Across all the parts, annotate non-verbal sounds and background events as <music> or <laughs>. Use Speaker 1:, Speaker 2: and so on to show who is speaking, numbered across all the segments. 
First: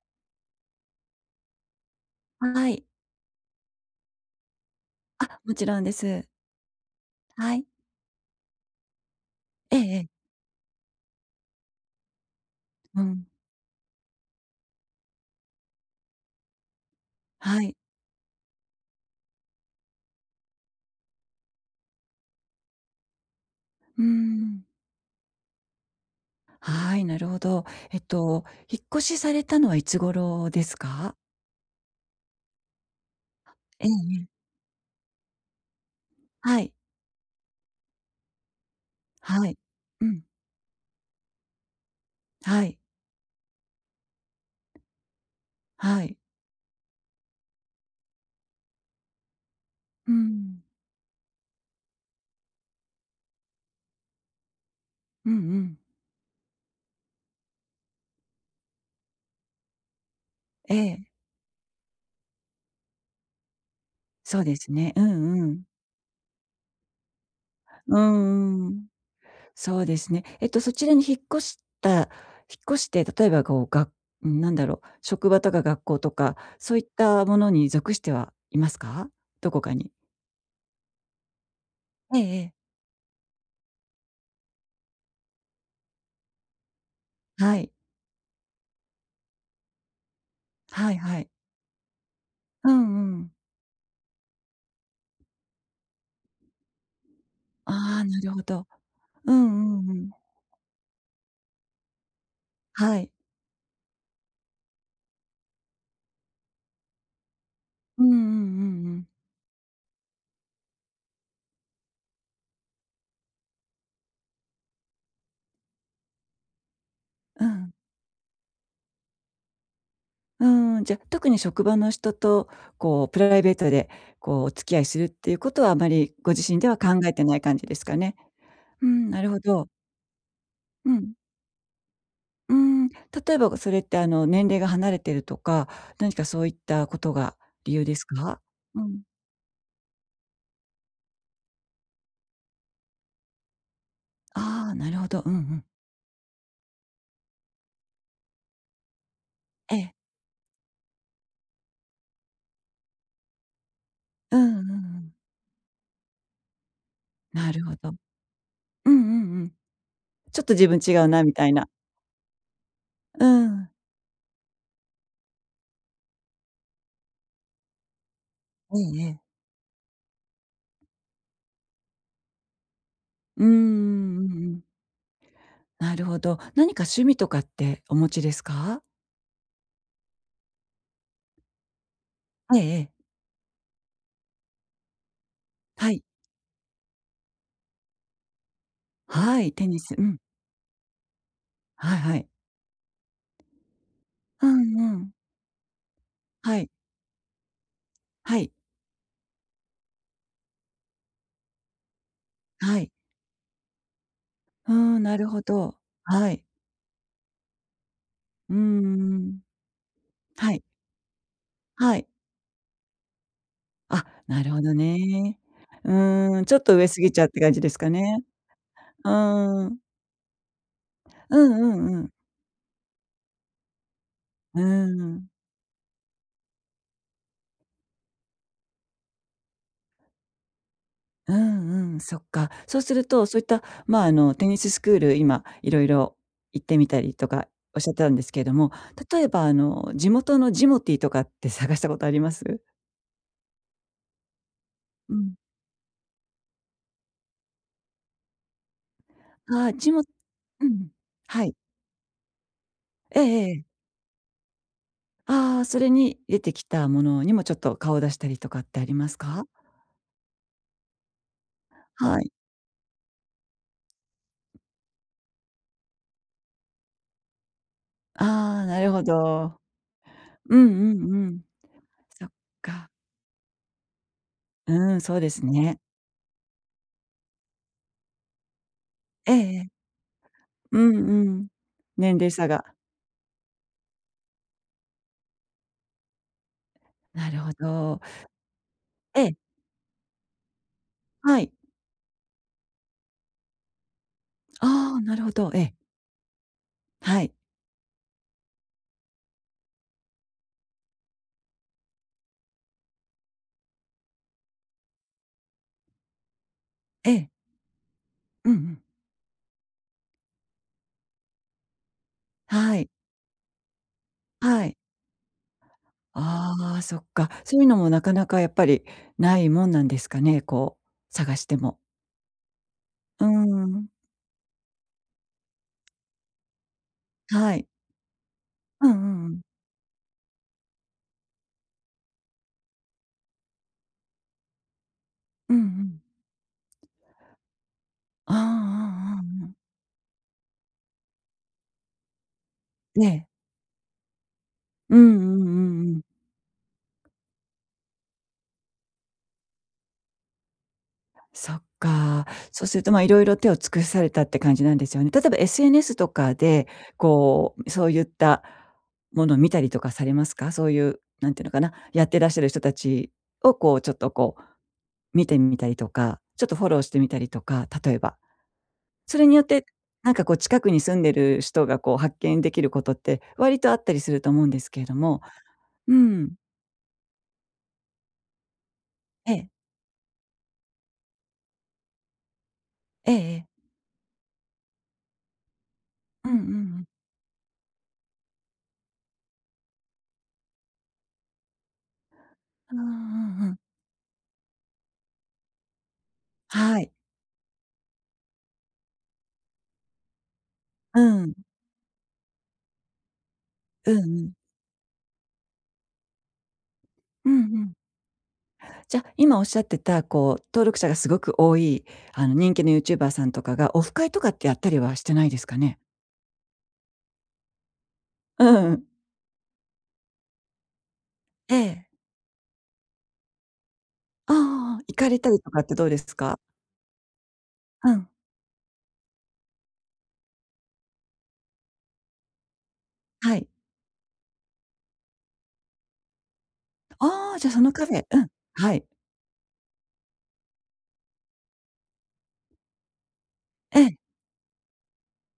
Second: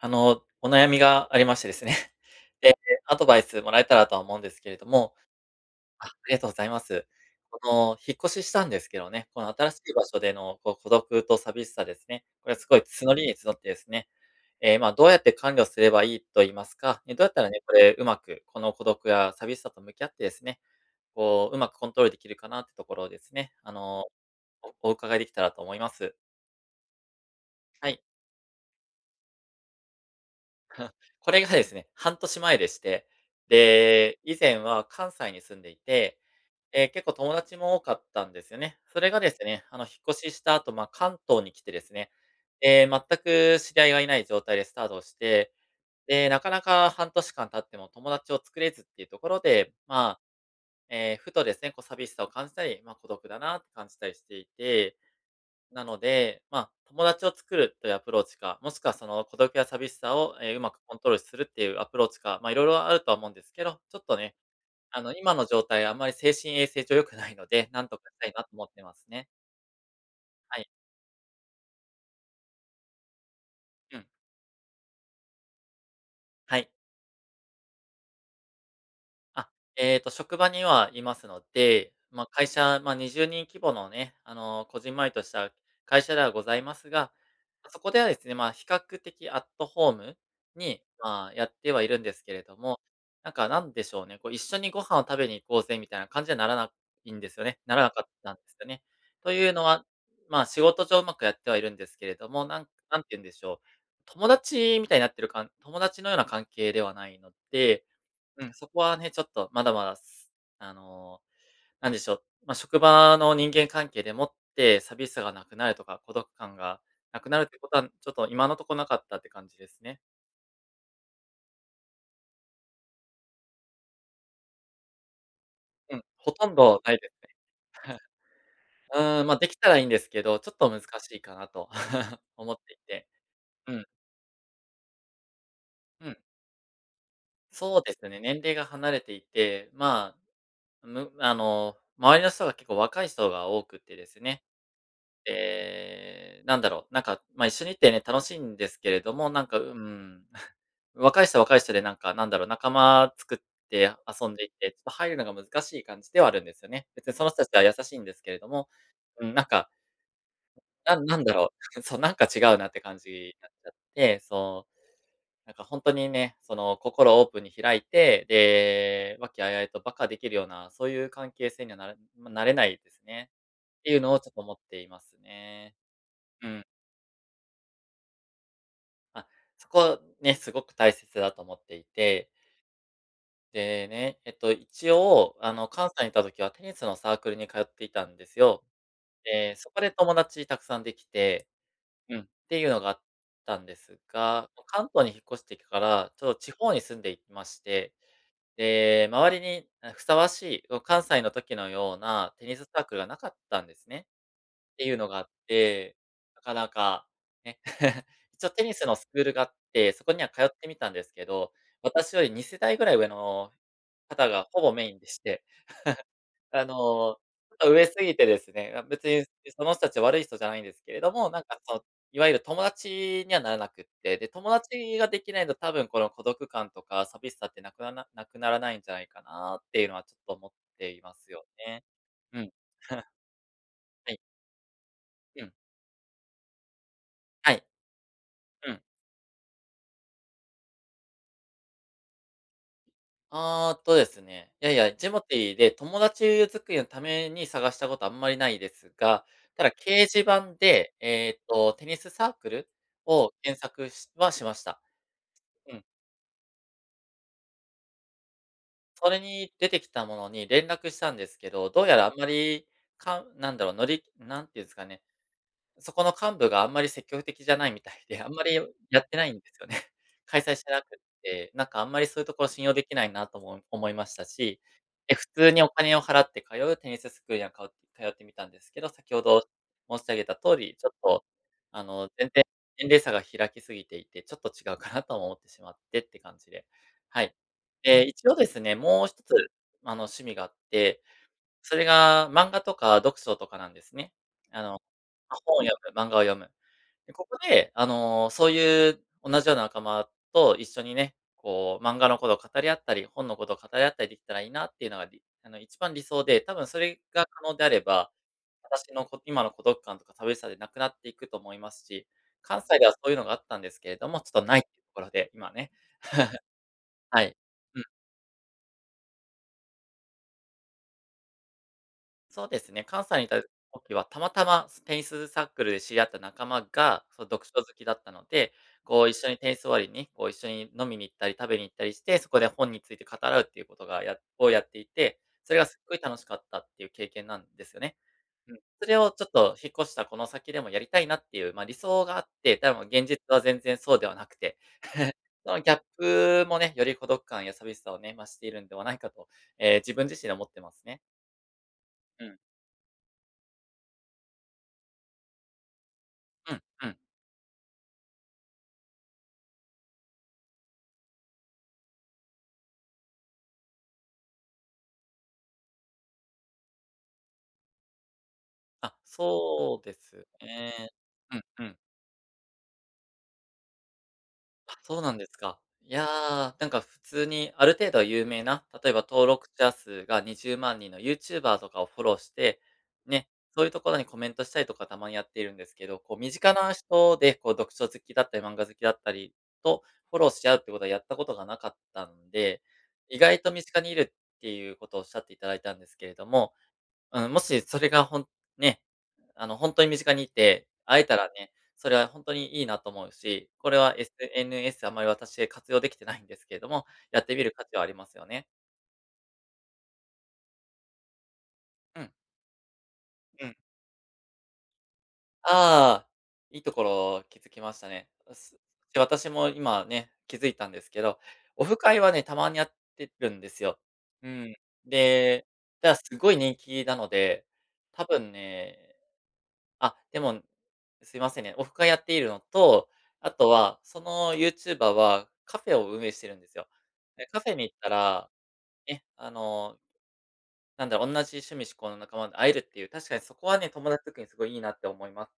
Speaker 1: あの、お悩みがありましてですね、え
Speaker 2: は
Speaker 1: え、
Speaker 2: い。
Speaker 1: アドバイスもらえたらとは思うんですけれども
Speaker 2: あ、もちろんで
Speaker 1: あ、あ
Speaker 2: す。
Speaker 1: りがとうございます。
Speaker 2: は
Speaker 1: こ
Speaker 2: い。
Speaker 1: の引っ越ししたんですけどね、この新
Speaker 2: え
Speaker 1: し
Speaker 2: え
Speaker 1: い
Speaker 2: え
Speaker 1: 場
Speaker 2: え。
Speaker 1: 所での、こう孤独と寂しさですね、これはすごい
Speaker 2: う
Speaker 1: 募
Speaker 2: ん。
Speaker 1: りに募ってですね、ええ、まあどうやって管理をすればいいと言いますか、ええ、どうやったらね、
Speaker 2: は
Speaker 1: こ
Speaker 2: い。
Speaker 1: れ上手くこの孤独や寂しさと向き合ってですね、こう上手くコントロール出来るかなってところをですね、あ
Speaker 2: うー
Speaker 1: の、
Speaker 2: ん。
Speaker 1: おお伺いできたらと思います。
Speaker 2: はい、なるほど。
Speaker 1: は
Speaker 2: え
Speaker 1: い。
Speaker 2: っと引っ越しされたのは、いつ頃です
Speaker 1: は、
Speaker 2: か？
Speaker 1: これがですね、半年前でして、
Speaker 2: ええ
Speaker 1: で、
Speaker 2: ええ。
Speaker 1: 以前は関西に住んでいて、
Speaker 2: はい。
Speaker 1: ええ、結構友達も多かったんですよね。それがです
Speaker 2: はい。
Speaker 1: ね、あの引
Speaker 2: う
Speaker 1: っ
Speaker 2: ん。
Speaker 1: 越しした後、まあ関東に来てですね、
Speaker 2: はい。
Speaker 1: ええ、全く知り合いが居ない状態でスタートして、
Speaker 2: はい。
Speaker 1: で、なかなか半年間経っても友達を作れずっていうところで、
Speaker 2: う
Speaker 1: まあ、
Speaker 2: ん。
Speaker 1: ええ、ふとですね、こう寂しさを感じたり、まあ孤独だなって感じたりしていて、
Speaker 2: うんうん。
Speaker 1: なので、まあ、友達を作るというアプローチか、もしくはその、孤独や寂しさを、ええ、上
Speaker 2: え
Speaker 1: 手くコン
Speaker 2: え。
Speaker 1: トロールするっていうアプローチか、まあ色々あるとは思うんですけど、ちょっとね、
Speaker 2: そうですね。う
Speaker 1: あの、今
Speaker 2: んう
Speaker 1: の状
Speaker 2: ん。
Speaker 1: 態はあんまり精神衛生上良くないので、何
Speaker 2: う
Speaker 1: とかしたいなと思
Speaker 2: ん
Speaker 1: っ
Speaker 2: う
Speaker 1: て
Speaker 2: ん。
Speaker 1: ますね。
Speaker 2: そうですね。えっと、
Speaker 1: はい。
Speaker 2: そちらに引っ越した引っ越して、例えばこう、が
Speaker 1: うん。
Speaker 2: うん、なんだろう、職場とか学校とか、
Speaker 1: はい。
Speaker 2: そういったものに属してはいますか？
Speaker 1: あっ、
Speaker 2: どこかに。
Speaker 1: えっと、職場には居ますので、
Speaker 2: ええ
Speaker 1: まあ
Speaker 2: え
Speaker 1: 会
Speaker 2: え。
Speaker 1: 社、まあ20人規模のね、あの、こじんまりとした会社ではございますが、
Speaker 2: はい。
Speaker 1: そこではですね、まあ比較的アットホームに、
Speaker 2: はいは
Speaker 1: ま
Speaker 2: い。
Speaker 1: あやってはいるんですけれど
Speaker 2: う
Speaker 1: も、
Speaker 2: んうん。
Speaker 1: なんかなんでしょうね、こう「一緒にご飯を食べに行こうぜ」みたいな感じにはならないんですよねならな
Speaker 2: あ
Speaker 1: か
Speaker 2: あ、
Speaker 1: っ
Speaker 2: なる
Speaker 1: たん
Speaker 2: ほ
Speaker 1: です
Speaker 2: ど。
Speaker 1: よね。と
Speaker 2: う
Speaker 1: いうの
Speaker 2: んう
Speaker 1: は、
Speaker 2: んうん。
Speaker 1: まあ仕事上上手くやってはいるんですけれども、なん
Speaker 2: は
Speaker 1: なん
Speaker 2: い。
Speaker 1: て言うんでしょう、友達みたいになってるかん友達のような関係ではないので
Speaker 2: うんうんう
Speaker 1: うん、そこ
Speaker 2: んう
Speaker 1: は
Speaker 2: ん。
Speaker 1: ね、ちょっとまだまだす、あの、なんでしょう、まあ、職場の人間関係でもって寂しさが無くなるとか、孤独感が無くなる
Speaker 2: う
Speaker 1: ってこ
Speaker 2: ん。
Speaker 1: とは、ちょっと今のとこ無かったって感じですね。
Speaker 2: うーん、じゃ、特に職場の人と、こう、プライベートでこう、お付き合いするっていうことはあま
Speaker 1: うん、
Speaker 2: りご
Speaker 1: ほと
Speaker 2: 自
Speaker 1: ん
Speaker 2: 身では
Speaker 1: ど
Speaker 2: 考
Speaker 1: ないで
Speaker 2: え
Speaker 1: す
Speaker 2: て
Speaker 1: ね。
Speaker 2: ない感じですか
Speaker 1: <chuckles>
Speaker 2: ね。う
Speaker 1: う
Speaker 2: ん、な
Speaker 1: ーん、
Speaker 2: る
Speaker 1: ま、
Speaker 2: ほ
Speaker 1: できた
Speaker 2: ど。
Speaker 1: らいんですけど、ちょっと難
Speaker 2: うん。
Speaker 1: しいかなと <chuckles> 思
Speaker 2: うー
Speaker 1: ってい
Speaker 2: ん、例
Speaker 1: て。
Speaker 2: えばそ
Speaker 1: う
Speaker 2: れっ
Speaker 1: ん。
Speaker 2: てあの年齢が離れてるとか、
Speaker 1: う
Speaker 2: 何
Speaker 1: ん。
Speaker 2: かそういったことが理
Speaker 1: そう
Speaker 2: 由
Speaker 1: で
Speaker 2: です
Speaker 1: すね、年
Speaker 2: か？
Speaker 1: 齢が
Speaker 2: う
Speaker 1: 離れ
Speaker 2: ん。
Speaker 1: ていて、まあ、むあの、周りの人が結構若い人が多くてですね。
Speaker 2: ああ、なるほど。うんうん。
Speaker 1: で、なんだろう、なんか、まあ、一緒にいってね、楽しんですけれども、なんか、うー
Speaker 2: ええ。
Speaker 1: ん。<chuckles> 若い人は若い人でなんか、なんだろう、仲間作って遊ん
Speaker 2: うん、
Speaker 1: でいっ
Speaker 2: うんう
Speaker 1: て、ま、入
Speaker 2: ん。
Speaker 1: るのが難しい感じではあるんですよね。別にその人た
Speaker 2: な
Speaker 1: ちは
Speaker 2: る
Speaker 1: 優
Speaker 2: ほど。
Speaker 1: しんですけれども、
Speaker 2: うんう
Speaker 1: うん、
Speaker 2: ん
Speaker 1: な
Speaker 2: う
Speaker 1: ん
Speaker 2: ん。
Speaker 1: か
Speaker 2: ちょっと自分
Speaker 1: な
Speaker 2: 違
Speaker 1: ん
Speaker 2: う
Speaker 1: な
Speaker 2: な
Speaker 1: ん
Speaker 2: み
Speaker 1: だろ
Speaker 2: た
Speaker 1: う。
Speaker 2: いな。
Speaker 1: <chuckles> そう、なんか違うなって感じ
Speaker 2: う
Speaker 1: になっちゃ
Speaker 2: ん。
Speaker 1: って、そう。なんか、ほんとにね、その、心をオープンに開いて、
Speaker 2: えええ
Speaker 1: で、
Speaker 2: え。
Speaker 1: 和気あいあいと馬鹿できるような、そういう関係性には、なれまあ、なれないですね。
Speaker 2: うーん、
Speaker 1: ていうのを
Speaker 2: うんう
Speaker 1: ちょっと思っ
Speaker 2: ん。
Speaker 1: ていますね。
Speaker 2: なるほど。
Speaker 1: うん。
Speaker 2: 何か趣味とかってお持ちですか？
Speaker 1: あ、そこ、ね、すごく大切だと思っていて。
Speaker 2: ええええ。
Speaker 1: でね、えっと、一応、あの、関
Speaker 2: はい。
Speaker 1: 西にいた時はテニスのサークルに通っていたんですよ。
Speaker 2: はい、
Speaker 1: で、
Speaker 2: テ
Speaker 1: そ
Speaker 2: ニ
Speaker 1: こで
Speaker 2: ス、う
Speaker 1: 友
Speaker 2: ん。
Speaker 1: 達たくさんできて、
Speaker 2: はいは
Speaker 1: うん、っ
Speaker 2: い。
Speaker 1: ていうのがあったんです
Speaker 2: う
Speaker 1: が、
Speaker 2: ん
Speaker 1: 関
Speaker 2: う
Speaker 1: 東に
Speaker 2: ん。
Speaker 1: 引っ越してきから、ちょと地
Speaker 2: はい。
Speaker 1: 方に住んでいまして、
Speaker 2: はい。
Speaker 1: で、周りに、ん、ふさわしい、ご関西の時のようなテニス
Speaker 2: は
Speaker 1: サー
Speaker 2: い。
Speaker 1: クルがなかったんですね。
Speaker 2: あ
Speaker 1: っていう
Speaker 2: あ、
Speaker 1: の
Speaker 2: な
Speaker 1: があ
Speaker 2: る
Speaker 1: っ
Speaker 2: ほど。
Speaker 1: て、
Speaker 2: は
Speaker 1: な
Speaker 2: い。
Speaker 1: かなか、ね。<chuckles> いちお
Speaker 2: うー
Speaker 1: テニスのスクール
Speaker 2: ん。
Speaker 1: があって、そこには通っ
Speaker 2: はい。
Speaker 1: てみたんですけど、
Speaker 2: はい。
Speaker 1: 私より二世代ぐらい上の
Speaker 2: あ、
Speaker 1: 方
Speaker 2: な
Speaker 1: が
Speaker 2: る
Speaker 1: ほ
Speaker 2: ほど
Speaker 1: ぼメインでし
Speaker 2: ね。
Speaker 1: て。
Speaker 2: うーん、ちょ
Speaker 1: <chuckles>
Speaker 2: っ
Speaker 1: あ
Speaker 2: と上過ぎ
Speaker 1: の、
Speaker 2: ちゃって感じ
Speaker 1: あ、
Speaker 2: です
Speaker 1: 上
Speaker 2: か
Speaker 1: 過ぎ
Speaker 2: ね。
Speaker 1: てですね、ま、別
Speaker 2: う
Speaker 1: に、で、
Speaker 2: ー
Speaker 1: その
Speaker 2: ん。
Speaker 1: 人たちは悪い人じゃないんですけれども、
Speaker 2: う
Speaker 1: なんか、
Speaker 2: んう
Speaker 1: その、
Speaker 2: んうん。
Speaker 1: いわゆる友達にはならなくって、で、友
Speaker 2: うー
Speaker 1: 達がで
Speaker 2: ん。
Speaker 1: きないと多分この孤独感とか寂しさって無くなな無くならないんじゃないかなっていうのは、ちょっと思っています
Speaker 2: う
Speaker 1: よね。
Speaker 2: んうん、そっ
Speaker 1: う
Speaker 2: か。
Speaker 1: ん。
Speaker 2: そうする
Speaker 1: <chuckles>
Speaker 2: と、そういった、まあ、
Speaker 1: は
Speaker 2: あ
Speaker 1: い。
Speaker 2: の、テニススクール、今
Speaker 1: うん。
Speaker 2: 色々行ってみたりとか、
Speaker 1: はい。
Speaker 2: おっしゃってたんですけれども、
Speaker 1: うん。
Speaker 2: 例えばあの、地元のジモティーとかって探したことあります？
Speaker 1: ああ、とですね、いやいや、ジ
Speaker 2: う
Speaker 1: モ
Speaker 2: ん。
Speaker 1: ティで友達を作りのために探したことあんまりないですが、た
Speaker 2: あ
Speaker 1: だ
Speaker 2: あ、
Speaker 1: 掲
Speaker 2: ジモ
Speaker 1: 示板
Speaker 2: うん、
Speaker 1: で、ええ
Speaker 2: はい。
Speaker 1: と、テニスサークル
Speaker 2: ええ
Speaker 1: を検
Speaker 2: ええ。
Speaker 1: 索しはしました。
Speaker 2: ああ、
Speaker 1: う
Speaker 2: そ
Speaker 1: ん。
Speaker 2: れに出てきたものにも、ちょっと顔を出したりとかってあり
Speaker 1: そ
Speaker 2: ます
Speaker 1: れ
Speaker 2: か？
Speaker 1: に出てきたものに連絡したんですけど、どうやらあん
Speaker 2: は
Speaker 1: ま
Speaker 2: い。
Speaker 1: り、かんなんだろう、のり何て言うんすかね、そこの幹部があんまり積極的じゃないみたいで、あんまり
Speaker 2: ああ、なる
Speaker 1: や
Speaker 2: ほ
Speaker 1: ってないんです
Speaker 2: ど。
Speaker 1: よね。開
Speaker 2: う
Speaker 1: 催
Speaker 2: ん
Speaker 1: してなく
Speaker 2: う
Speaker 1: っ
Speaker 2: んうん。
Speaker 1: て。なんか、あんまりそうい
Speaker 2: そ
Speaker 1: う
Speaker 2: っ
Speaker 1: ところ信用で
Speaker 2: か。
Speaker 1: きないな、とも思いましたし、
Speaker 2: うーん、そ
Speaker 1: え、
Speaker 2: う
Speaker 1: 普
Speaker 2: です
Speaker 1: 通にお
Speaker 2: ね。
Speaker 1: 金を払って通うテニススクールにはかお通ってみたんですけど、先ほ
Speaker 2: ええ
Speaker 1: ど
Speaker 2: ええ。
Speaker 1: 申し上げた通り、
Speaker 2: う
Speaker 1: ちょっ
Speaker 2: ん
Speaker 1: と、
Speaker 2: うん。
Speaker 1: あの、
Speaker 2: 年
Speaker 1: ぜん
Speaker 2: 齢
Speaker 1: ぜ
Speaker 2: 差が。
Speaker 1: 年齢差が開きすぎていて、ちょっと違うかなとも思ってしまってって感じで、は
Speaker 2: な
Speaker 1: い。
Speaker 2: るほど。
Speaker 1: ええ、一応ですね、もう一つ、
Speaker 2: ええ。
Speaker 1: あの、趣味があって、
Speaker 2: はい。
Speaker 1: それが漫画とか読書とかなんですね。あの、
Speaker 2: ああ、なるほ
Speaker 1: ま、
Speaker 2: ど、え
Speaker 1: 本を
Speaker 2: え。
Speaker 1: 読む、漫画を読む。
Speaker 2: は
Speaker 1: こ
Speaker 2: い。
Speaker 1: こで、あの、そういう同じような仲間と一緒にね、こう、漫画のことを語り合ったり、本のことを語り合ったりできたらいいなっていうのが、りあの、一番理想で、多分それ
Speaker 2: え
Speaker 1: が
Speaker 2: え。
Speaker 1: 可能であれば、
Speaker 2: うんうん。
Speaker 1: 私のこ今の孤独感とか寂しさでなくなっていくと思いますし、関
Speaker 2: は
Speaker 1: 西で
Speaker 2: い。
Speaker 1: はそういうのがあったんですけれども、ちょっと無いっ
Speaker 2: は
Speaker 1: てと
Speaker 2: い。
Speaker 1: ころで、今ね。<chuckles>
Speaker 2: ああ、そっ
Speaker 1: は
Speaker 2: か。
Speaker 1: い。
Speaker 2: そういうの
Speaker 1: うん。
Speaker 2: もなかなかやっぱり、無いもんなんですかね、こう、探しても。
Speaker 1: そうですね、関西に
Speaker 2: うー
Speaker 1: いた
Speaker 2: ん。
Speaker 1: 時は、たまたま、すテニスサークルで知り合った仲間が、その、読書
Speaker 2: は
Speaker 1: 好
Speaker 2: い。
Speaker 1: きだったので、
Speaker 2: うんう
Speaker 1: こう一
Speaker 2: んう
Speaker 1: 緒に
Speaker 2: ん。
Speaker 1: テニス終わりに、こう一緒に飲みに行ったり食べに行ったりして、そこで本について語らうっていうことが、やをやっていて、
Speaker 2: う
Speaker 1: そ
Speaker 2: ん
Speaker 1: れ
Speaker 2: う
Speaker 1: がすっごい
Speaker 2: ん。
Speaker 1: 楽しかったっていう経験なんですね。
Speaker 2: ああああ
Speaker 1: うん、それを
Speaker 2: あ
Speaker 1: ちょっ
Speaker 2: あああ。
Speaker 1: と引っ越したこの先でもやりたいなっていうまあ、理想があって、でも
Speaker 2: ね
Speaker 1: 現実
Speaker 2: え。
Speaker 1: は全然そうではなくて、<chuckles>
Speaker 2: うんうんう
Speaker 1: そのギャ
Speaker 2: ん
Speaker 1: ッ
Speaker 2: うん。
Speaker 1: プもね、より孤独感や寂しさをね、増しているんではないかと、ええ、自分自身、思ってますね。
Speaker 2: そっか。
Speaker 1: うん。
Speaker 2: そうするとまあ、色々手を尽くされたって感じなんですよね。例えば SNS とか
Speaker 1: うん
Speaker 2: で、
Speaker 1: うん。
Speaker 2: こう、そうゆったもの見たりとかされますか？そういう、なんて言うのかな、やってらっしゃる人たちをこうちょっとこう、見てみたりとか、ちょっとフォローしてみたりとか、例えば。
Speaker 1: あ、
Speaker 2: それによって、
Speaker 1: そうで
Speaker 2: なんか
Speaker 1: す
Speaker 2: こう近くに
Speaker 1: ね、
Speaker 2: 住んで
Speaker 1: う
Speaker 2: る
Speaker 1: ん
Speaker 2: 人
Speaker 1: うん。
Speaker 2: がこう、発見できることって割とあったりすると思うんです
Speaker 1: あ、
Speaker 2: けど
Speaker 1: そうなん
Speaker 2: も、
Speaker 1: ですか。い
Speaker 2: う
Speaker 1: や、
Speaker 2: ん。
Speaker 1: なんか普通にある程度は有名な、例えば登
Speaker 2: え
Speaker 1: 録
Speaker 2: え。
Speaker 1: 者数が20万人の YouTuber とかをフォローして、
Speaker 2: ええ、
Speaker 1: ね、
Speaker 2: え。
Speaker 1: そういうところにコメントしたりとかたまにやっているんですけど、こう
Speaker 2: うん
Speaker 1: 身
Speaker 2: う
Speaker 1: 近な
Speaker 2: ん、ん。
Speaker 1: 人で、こう読書好きだったり漫画好きだったり、と、フォローし合うってことはやったことがなかったので、
Speaker 2: うんう
Speaker 1: 意
Speaker 2: ん、
Speaker 1: 外
Speaker 2: ふ
Speaker 1: と
Speaker 2: ん。
Speaker 1: 身近にいるっていうことをおっしゃっていただいたんですけれども、
Speaker 2: はい。
Speaker 1: うーん、もしそれがほんね、あの、ほんとに身近にいて、会えた
Speaker 2: う
Speaker 1: ら
Speaker 2: ん。
Speaker 1: ね、それはほんとにいいなと思うし、これ
Speaker 2: う
Speaker 1: は、
Speaker 2: んうん。
Speaker 1: SNS あんまり、私、活用できてないんですけども、やっ
Speaker 2: うん
Speaker 1: て
Speaker 2: う
Speaker 1: みる価
Speaker 2: ん。
Speaker 1: 値はありますよね。
Speaker 2: じゃ、今おっしゃってた、こう、登録者がすごく多い
Speaker 1: うん。
Speaker 2: あの人気の YouTuber さんと
Speaker 1: う
Speaker 2: か
Speaker 1: ん。
Speaker 2: が、オフ会とかってやったりはしてないです
Speaker 1: ああ
Speaker 2: かね？
Speaker 1: ああ、いいところ気づきましたね。で
Speaker 2: う
Speaker 1: す
Speaker 2: んうん。
Speaker 1: で、私も今ね、気づいたんですけど、
Speaker 2: え
Speaker 1: オフ
Speaker 2: え。
Speaker 1: 会はね、たまにやってるんですよ。う
Speaker 2: あああ
Speaker 1: ん、
Speaker 2: あああ。行かれたり
Speaker 1: で、
Speaker 2: とかってどう
Speaker 1: だ、
Speaker 2: ですす
Speaker 1: 凄い
Speaker 2: か？
Speaker 1: 人気なので、
Speaker 2: う
Speaker 1: 多
Speaker 2: ん。
Speaker 1: 分ねあ、でも、ん、すいませんね、オフ会やっているのと、あ
Speaker 2: はい。
Speaker 1: とは、その YouTuber はカフェを運営してるんですよ。で
Speaker 2: あ
Speaker 1: カ
Speaker 2: あ、じ
Speaker 1: フ
Speaker 2: ゃ、
Speaker 1: ェ
Speaker 2: そ
Speaker 1: に
Speaker 2: の
Speaker 1: 行っ
Speaker 2: カ
Speaker 1: た
Speaker 2: フェうん、
Speaker 1: ら、
Speaker 2: はい。
Speaker 1: ね、あのなんで、おんなじ趣味嗜好の仲間に会えるっていう、確かにそこはね、
Speaker 2: え
Speaker 1: 友
Speaker 2: え。
Speaker 1: 達づくりにすごいいいなって思います。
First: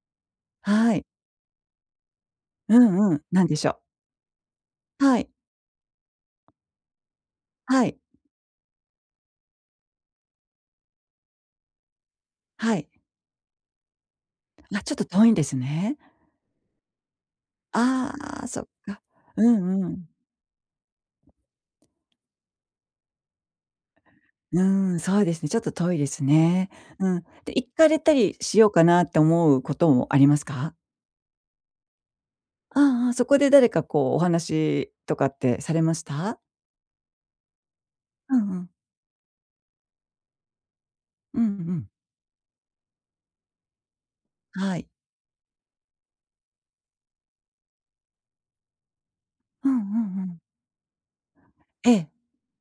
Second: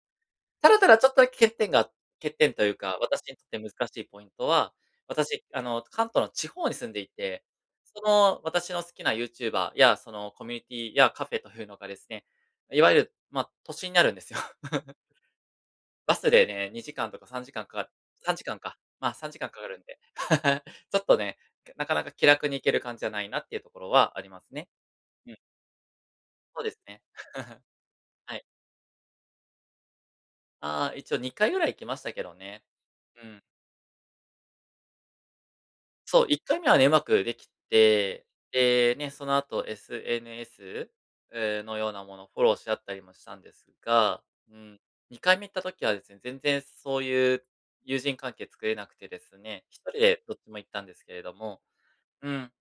Speaker 1: ただた
Speaker 2: は
Speaker 1: だ
Speaker 2: い。
Speaker 1: ちょっとだけ欠点が欠点という
Speaker 2: う
Speaker 1: か、
Speaker 2: んうん、
Speaker 1: 私に
Speaker 2: な
Speaker 1: とっ
Speaker 2: んで
Speaker 1: て
Speaker 2: し
Speaker 1: 難
Speaker 2: ょう？
Speaker 1: しいポイントは、
Speaker 2: はい。
Speaker 1: 私あの、関東の地方に住んでいて、
Speaker 2: はい。
Speaker 1: その、私の好きな YouTuber や、そのコミュニティやカフェというのがですね、
Speaker 2: は
Speaker 1: い
Speaker 2: い。
Speaker 1: わゆる、ま、都心にあるんですよ。
Speaker 2: あ、ちょっ
Speaker 1: <chuckles>
Speaker 2: と遠いんですね。
Speaker 1: バスでね、2時間とか3時間かか
Speaker 2: あ
Speaker 1: さんじ
Speaker 2: あ、
Speaker 1: かん
Speaker 2: そっ
Speaker 1: か、
Speaker 2: か。
Speaker 1: まあさんじ
Speaker 2: う
Speaker 1: かんかかる
Speaker 2: ん
Speaker 1: ん
Speaker 2: う
Speaker 1: で、
Speaker 2: ん。
Speaker 1: <chuckles> ちょっとね、けなかなか気楽に行ける感じじゃないなっていうところはあります
Speaker 2: うー
Speaker 1: ね。
Speaker 2: ん、そう
Speaker 1: う
Speaker 2: で
Speaker 1: ん。
Speaker 2: すね、ちょっと遠いです
Speaker 1: そう
Speaker 2: ね。
Speaker 1: ですね。
Speaker 2: うん。で、行かれ
Speaker 1: <chuckles>
Speaker 2: たり
Speaker 1: はい。
Speaker 2: しようかなって思うこともありますか？
Speaker 1: ああ、一応、2回ぐらい行きましたけどね、
Speaker 2: ああああ、そ
Speaker 1: う
Speaker 2: こ
Speaker 1: ん。
Speaker 2: で誰かこう、お話とかってされまし
Speaker 1: そう、い
Speaker 2: た？
Speaker 1: っかいめはね、うまくできて、
Speaker 2: うんうん。
Speaker 1: でね、その後 SNS？
Speaker 2: うんう
Speaker 1: う、の
Speaker 2: ん。
Speaker 1: ようなものフォローし合ったりもしたんですが、うー
Speaker 2: は
Speaker 1: ん、
Speaker 2: い。
Speaker 1: 2回目行った時はですね、全然そういう、友人関係作れなくてですね、
Speaker 2: うんうん
Speaker 1: 1人で
Speaker 2: う
Speaker 1: どっ
Speaker 2: ん。
Speaker 1: ちも行ったんですけれども、
Speaker 2: ええ。
Speaker 1: うん。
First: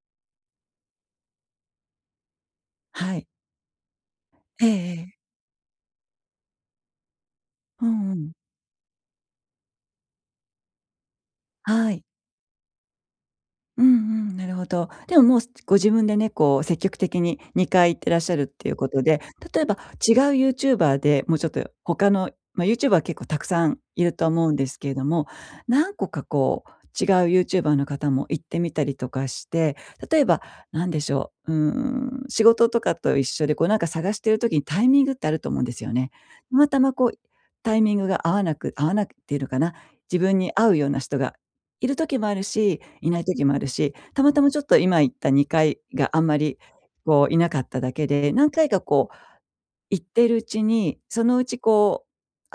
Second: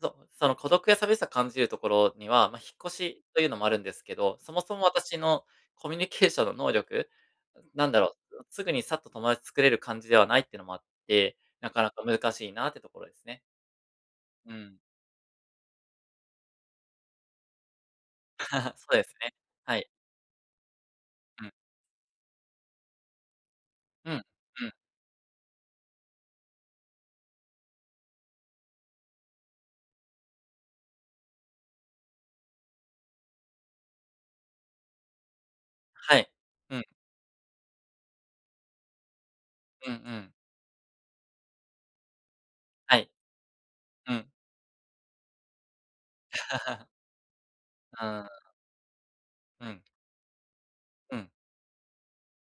Speaker 1: そその孤独や寂しさ感じるところには、まあ引っ越
Speaker 2: は
Speaker 1: し
Speaker 2: い。
Speaker 1: というのもあるんですけど、そも
Speaker 2: ええ
Speaker 1: そも
Speaker 2: ええ。
Speaker 1: 私のコミュニケーションの能力
Speaker 2: う
Speaker 1: なんだ
Speaker 2: んう
Speaker 1: ろ、
Speaker 2: ん。
Speaker 1: すぐにさっと友達作れる感じではないっていうのもあって、なかな
Speaker 2: はい。
Speaker 1: か難しいなってところですね。
Speaker 2: うんうん、な
Speaker 1: う
Speaker 2: るほ
Speaker 1: ん。
Speaker 2: ど。でももうすご自分でね、こう積極的に2回行ってらっしゃるっていう
Speaker 1: <laughs> そ
Speaker 2: こ
Speaker 1: う
Speaker 2: と
Speaker 1: です
Speaker 2: で、
Speaker 1: ね、
Speaker 2: 例えば、
Speaker 1: はい。
Speaker 2: 違う YouTuber で、もう
Speaker 1: う
Speaker 2: ちょっ
Speaker 1: ん。
Speaker 2: と、他のま、YouTuber は結構たくさん居
Speaker 1: う
Speaker 2: る
Speaker 1: ん、
Speaker 2: とは思うん
Speaker 1: う
Speaker 2: で
Speaker 1: ん。
Speaker 2: すけれども、何個かこう、違う YouTuber の方も行ってみたりとかして、例えば、なんでしょう、うーん、仕事とかと一緒で、こうなんか探している時にタイミングってあると思うんですよね。
Speaker 1: はい。
Speaker 2: たま
Speaker 1: う
Speaker 2: た
Speaker 1: ん。
Speaker 2: まこう、タイミングが合わなく合わなくって言うのかな、
Speaker 1: うんう
Speaker 2: 自
Speaker 1: ん。
Speaker 2: 分に合うような人が居る時もあるし、
Speaker 1: は
Speaker 2: 居
Speaker 1: い。
Speaker 2: ない時もあるし、
Speaker 1: う
Speaker 2: た
Speaker 1: ん。
Speaker 2: またまちょっと今行った2回があんまり
Speaker 1: <laughs>
Speaker 2: こう、居なかっただけ
Speaker 1: あ
Speaker 2: で、何
Speaker 1: あ。
Speaker 2: 回かこう、
Speaker 1: うん。
Speaker 2: 行ってるうちに、
Speaker 1: う
Speaker 2: そ
Speaker 1: ん。
Speaker 2: のうちこう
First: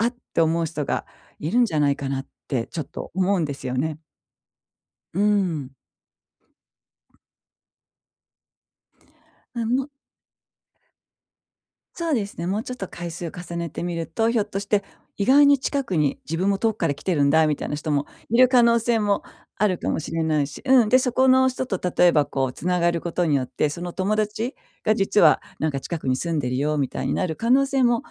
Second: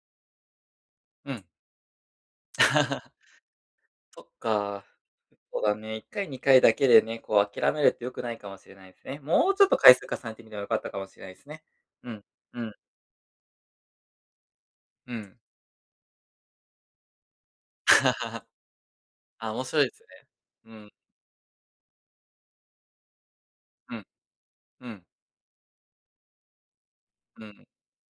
Speaker 2: 「あっ」って思う人が
Speaker 1: うん。
Speaker 2: 居るんじゃないかなってちょっと
Speaker 1: <laughs>
Speaker 2: 思うんですよね。
Speaker 1: そっか。
Speaker 2: う
Speaker 1: そう
Speaker 2: ん。
Speaker 1: だね、1回2回だけでね、こう諦めるって良くないかもしれないですね。もうち
Speaker 2: あ
Speaker 1: ょっと
Speaker 2: の
Speaker 1: 回数重ねてみれば良かったかもしれないすね。
Speaker 2: そ
Speaker 1: う
Speaker 2: う
Speaker 1: ん、
Speaker 2: ですね、も
Speaker 1: う
Speaker 2: うちょ
Speaker 1: ん。
Speaker 2: っと回数を重ねてみると、ひょっとして、
Speaker 1: う
Speaker 2: 意
Speaker 1: ん。
Speaker 2: 外に近くに、「自分も遠くから来てるんだ」みたいな人も居
Speaker 1: <laughs>
Speaker 2: る可能性も
Speaker 1: あ、面
Speaker 2: ある
Speaker 1: 白い
Speaker 2: か
Speaker 1: で
Speaker 2: も
Speaker 1: すね。
Speaker 2: しれないし
Speaker 1: う
Speaker 2: うん、
Speaker 1: ん。
Speaker 2: で、そこの人と例えばこう繋がることによって、その
Speaker 1: うん。
Speaker 2: 「友達
Speaker 1: う
Speaker 2: が
Speaker 1: ん。
Speaker 2: 実はなんか近くに住んでるよ」みたいになる
Speaker 1: う
Speaker 2: 可能
Speaker 1: ん。
Speaker 2: 性も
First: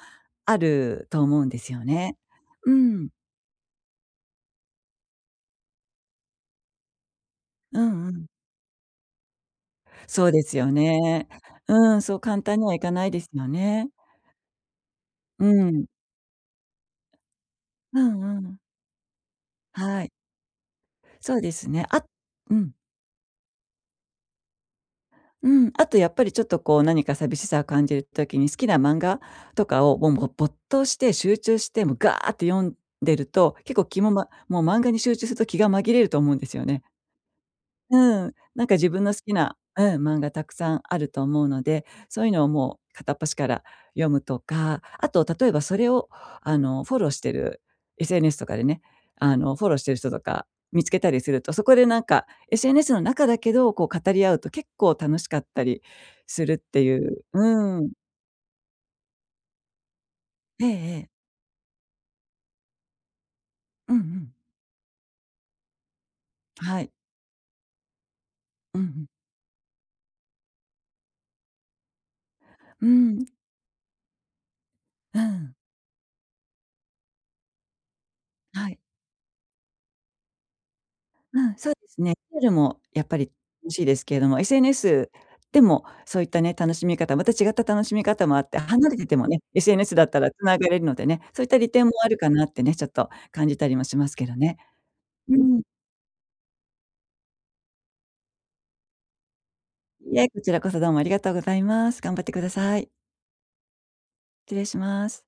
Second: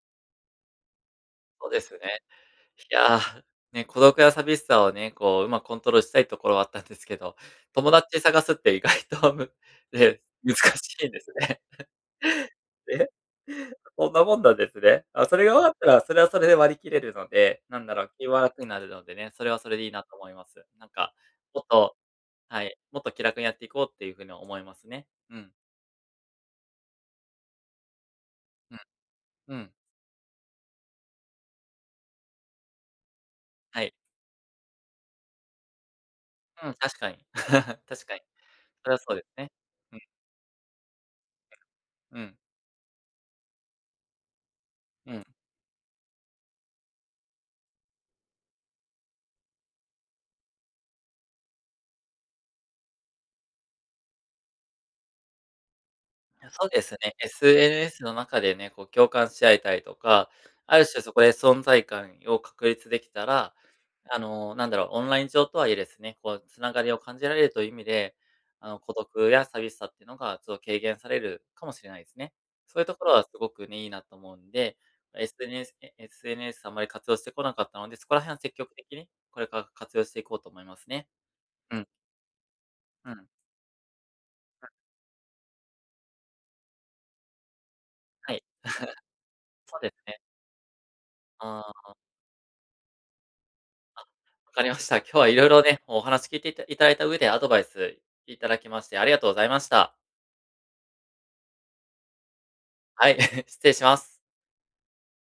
Speaker 2: あると思うんで
Speaker 1: そう
Speaker 2: す
Speaker 1: で
Speaker 2: よ
Speaker 1: すよ
Speaker 2: ね。
Speaker 1: ね。
Speaker 2: う
Speaker 1: い
Speaker 2: ん。
Speaker 1: やあ、ね、孤独や寂しさをね、こう上手くコントロールしたいところはあったんですけど、
Speaker 2: う
Speaker 1: 友
Speaker 2: んう
Speaker 1: 達
Speaker 2: ん。
Speaker 1: 探すって意外とむね、
Speaker 2: そうで
Speaker 1: 難
Speaker 2: すよ
Speaker 1: しいで
Speaker 2: ね。
Speaker 1: すね。
Speaker 2: うん、そう簡
Speaker 1: <chuckles>
Speaker 2: 単にはいかな
Speaker 1: え？
Speaker 2: いですよね。
Speaker 1: こんなもんなんですね？あ、それ
Speaker 2: う
Speaker 1: が分かった
Speaker 2: ん。
Speaker 1: ら、それはそれで割り切れるので、なんだ
Speaker 2: う
Speaker 1: ろう、
Speaker 2: ん
Speaker 1: 気
Speaker 2: う
Speaker 1: は
Speaker 2: ん。
Speaker 1: 楽になるのでね、それはそれでいいな
Speaker 2: はい。
Speaker 1: と思います。なんか、
Speaker 2: そうで
Speaker 1: もっ
Speaker 2: すね。
Speaker 1: と
Speaker 2: あう
Speaker 1: は
Speaker 2: ん。
Speaker 1: い、もっと気楽にやっていこうっていう風には思いますね。う
Speaker 2: う
Speaker 1: ん。
Speaker 2: ん、あとやっぱり、ちょっとこう何か寂しさを感じる時に、好きな
Speaker 1: うん、
Speaker 2: 漫画
Speaker 1: う
Speaker 2: と
Speaker 1: ん。
Speaker 2: かを、もうぼ没頭して集中して、も、ガーって読んでると、結
Speaker 1: は
Speaker 2: 構
Speaker 1: い。
Speaker 2: 気もまもう漫画に集中すると気が紛れると思うんですよ
Speaker 1: うん、
Speaker 2: ね。
Speaker 1: 確かに。<laughs> 確かに。
Speaker 2: うん。なんか自
Speaker 1: それは
Speaker 2: 分の
Speaker 1: そう
Speaker 2: 好
Speaker 1: です
Speaker 2: き
Speaker 1: ね。
Speaker 2: な
Speaker 1: う
Speaker 2: う
Speaker 1: ん。
Speaker 2: ん、漫画たくさんあると思うので、
Speaker 1: う
Speaker 2: そういう
Speaker 1: ん。
Speaker 2: のをもう片っ端から読むとか、あ
Speaker 1: うん。
Speaker 2: と例えばそれを、あのフォローしてる SNS とかでね、あの、フォローしてる人とか見つけたりすると、そこでなんか、SNS の中だけど、こう語り合うと結構楽しかったりす
Speaker 1: いや、
Speaker 2: るっ
Speaker 1: そう
Speaker 2: て
Speaker 1: で
Speaker 2: い
Speaker 1: すね、
Speaker 2: う、うん。
Speaker 1: SNS の中でね、こう共感し合えたりとか、
Speaker 2: ええ
Speaker 1: ある
Speaker 2: え
Speaker 1: 種
Speaker 2: え。
Speaker 1: そこで存在感を確立出来たら、
Speaker 2: うんう
Speaker 1: あ
Speaker 2: ん。
Speaker 1: の、なんだろう、オンライン上とはいえですね、こう繋
Speaker 2: は
Speaker 1: が
Speaker 2: い。
Speaker 1: りを感じられるという意味で、あ
Speaker 2: う
Speaker 1: の、
Speaker 2: んう
Speaker 1: 孤
Speaker 2: ん。
Speaker 1: 独や寂しさってのがちょっと軽減されるかもしれないですね。そういう
Speaker 2: う
Speaker 1: ところは
Speaker 2: ん。
Speaker 1: すごくね、いいなと思うんで、
Speaker 2: うん。
Speaker 1: SNS ね、SNS あんまり活用してこなかったので、そこら辺は積
Speaker 2: は
Speaker 1: 極
Speaker 2: い。
Speaker 1: 的に、これから活用していこうと思いますね。
Speaker 2: うん、そう
Speaker 1: うん。
Speaker 2: ですね。<unintelligible> ルも、やっ
Speaker 1: う
Speaker 2: ぱ
Speaker 1: ん。
Speaker 2: り欲しいですけれども、SNS でも、そういったね、楽しみ方また違った楽しみ方
Speaker 1: は
Speaker 2: もあ
Speaker 1: い。
Speaker 2: って、離れててもね、
Speaker 1: <chuckles> そうで
Speaker 2: SNS
Speaker 1: す
Speaker 2: だっ
Speaker 1: ね。
Speaker 2: たら繋がれるのでね、そういった利
Speaker 1: あ
Speaker 2: 点も
Speaker 1: あ。
Speaker 2: あるかなってね、ちょっと感じたりもし
Speaker 1: あ、
Speaker 2: ますけど
Speaker 1: 分
Speaker 2: ね。
Speaker 1: かりました。今日は
Speaker 2: う
Speaker 1: 色々
Speaker 2: ん。
Speaker 1: ね、もうお話聞いていたいただいた上でアドバイスいただきまして、ありがとうございました。
Speaker 2: いえ、こちらこそどうもありがとうございます。頑張ってください。
Speaker 1: はい、<chuckles> 失礼します。
Speaker 2: 失礼します。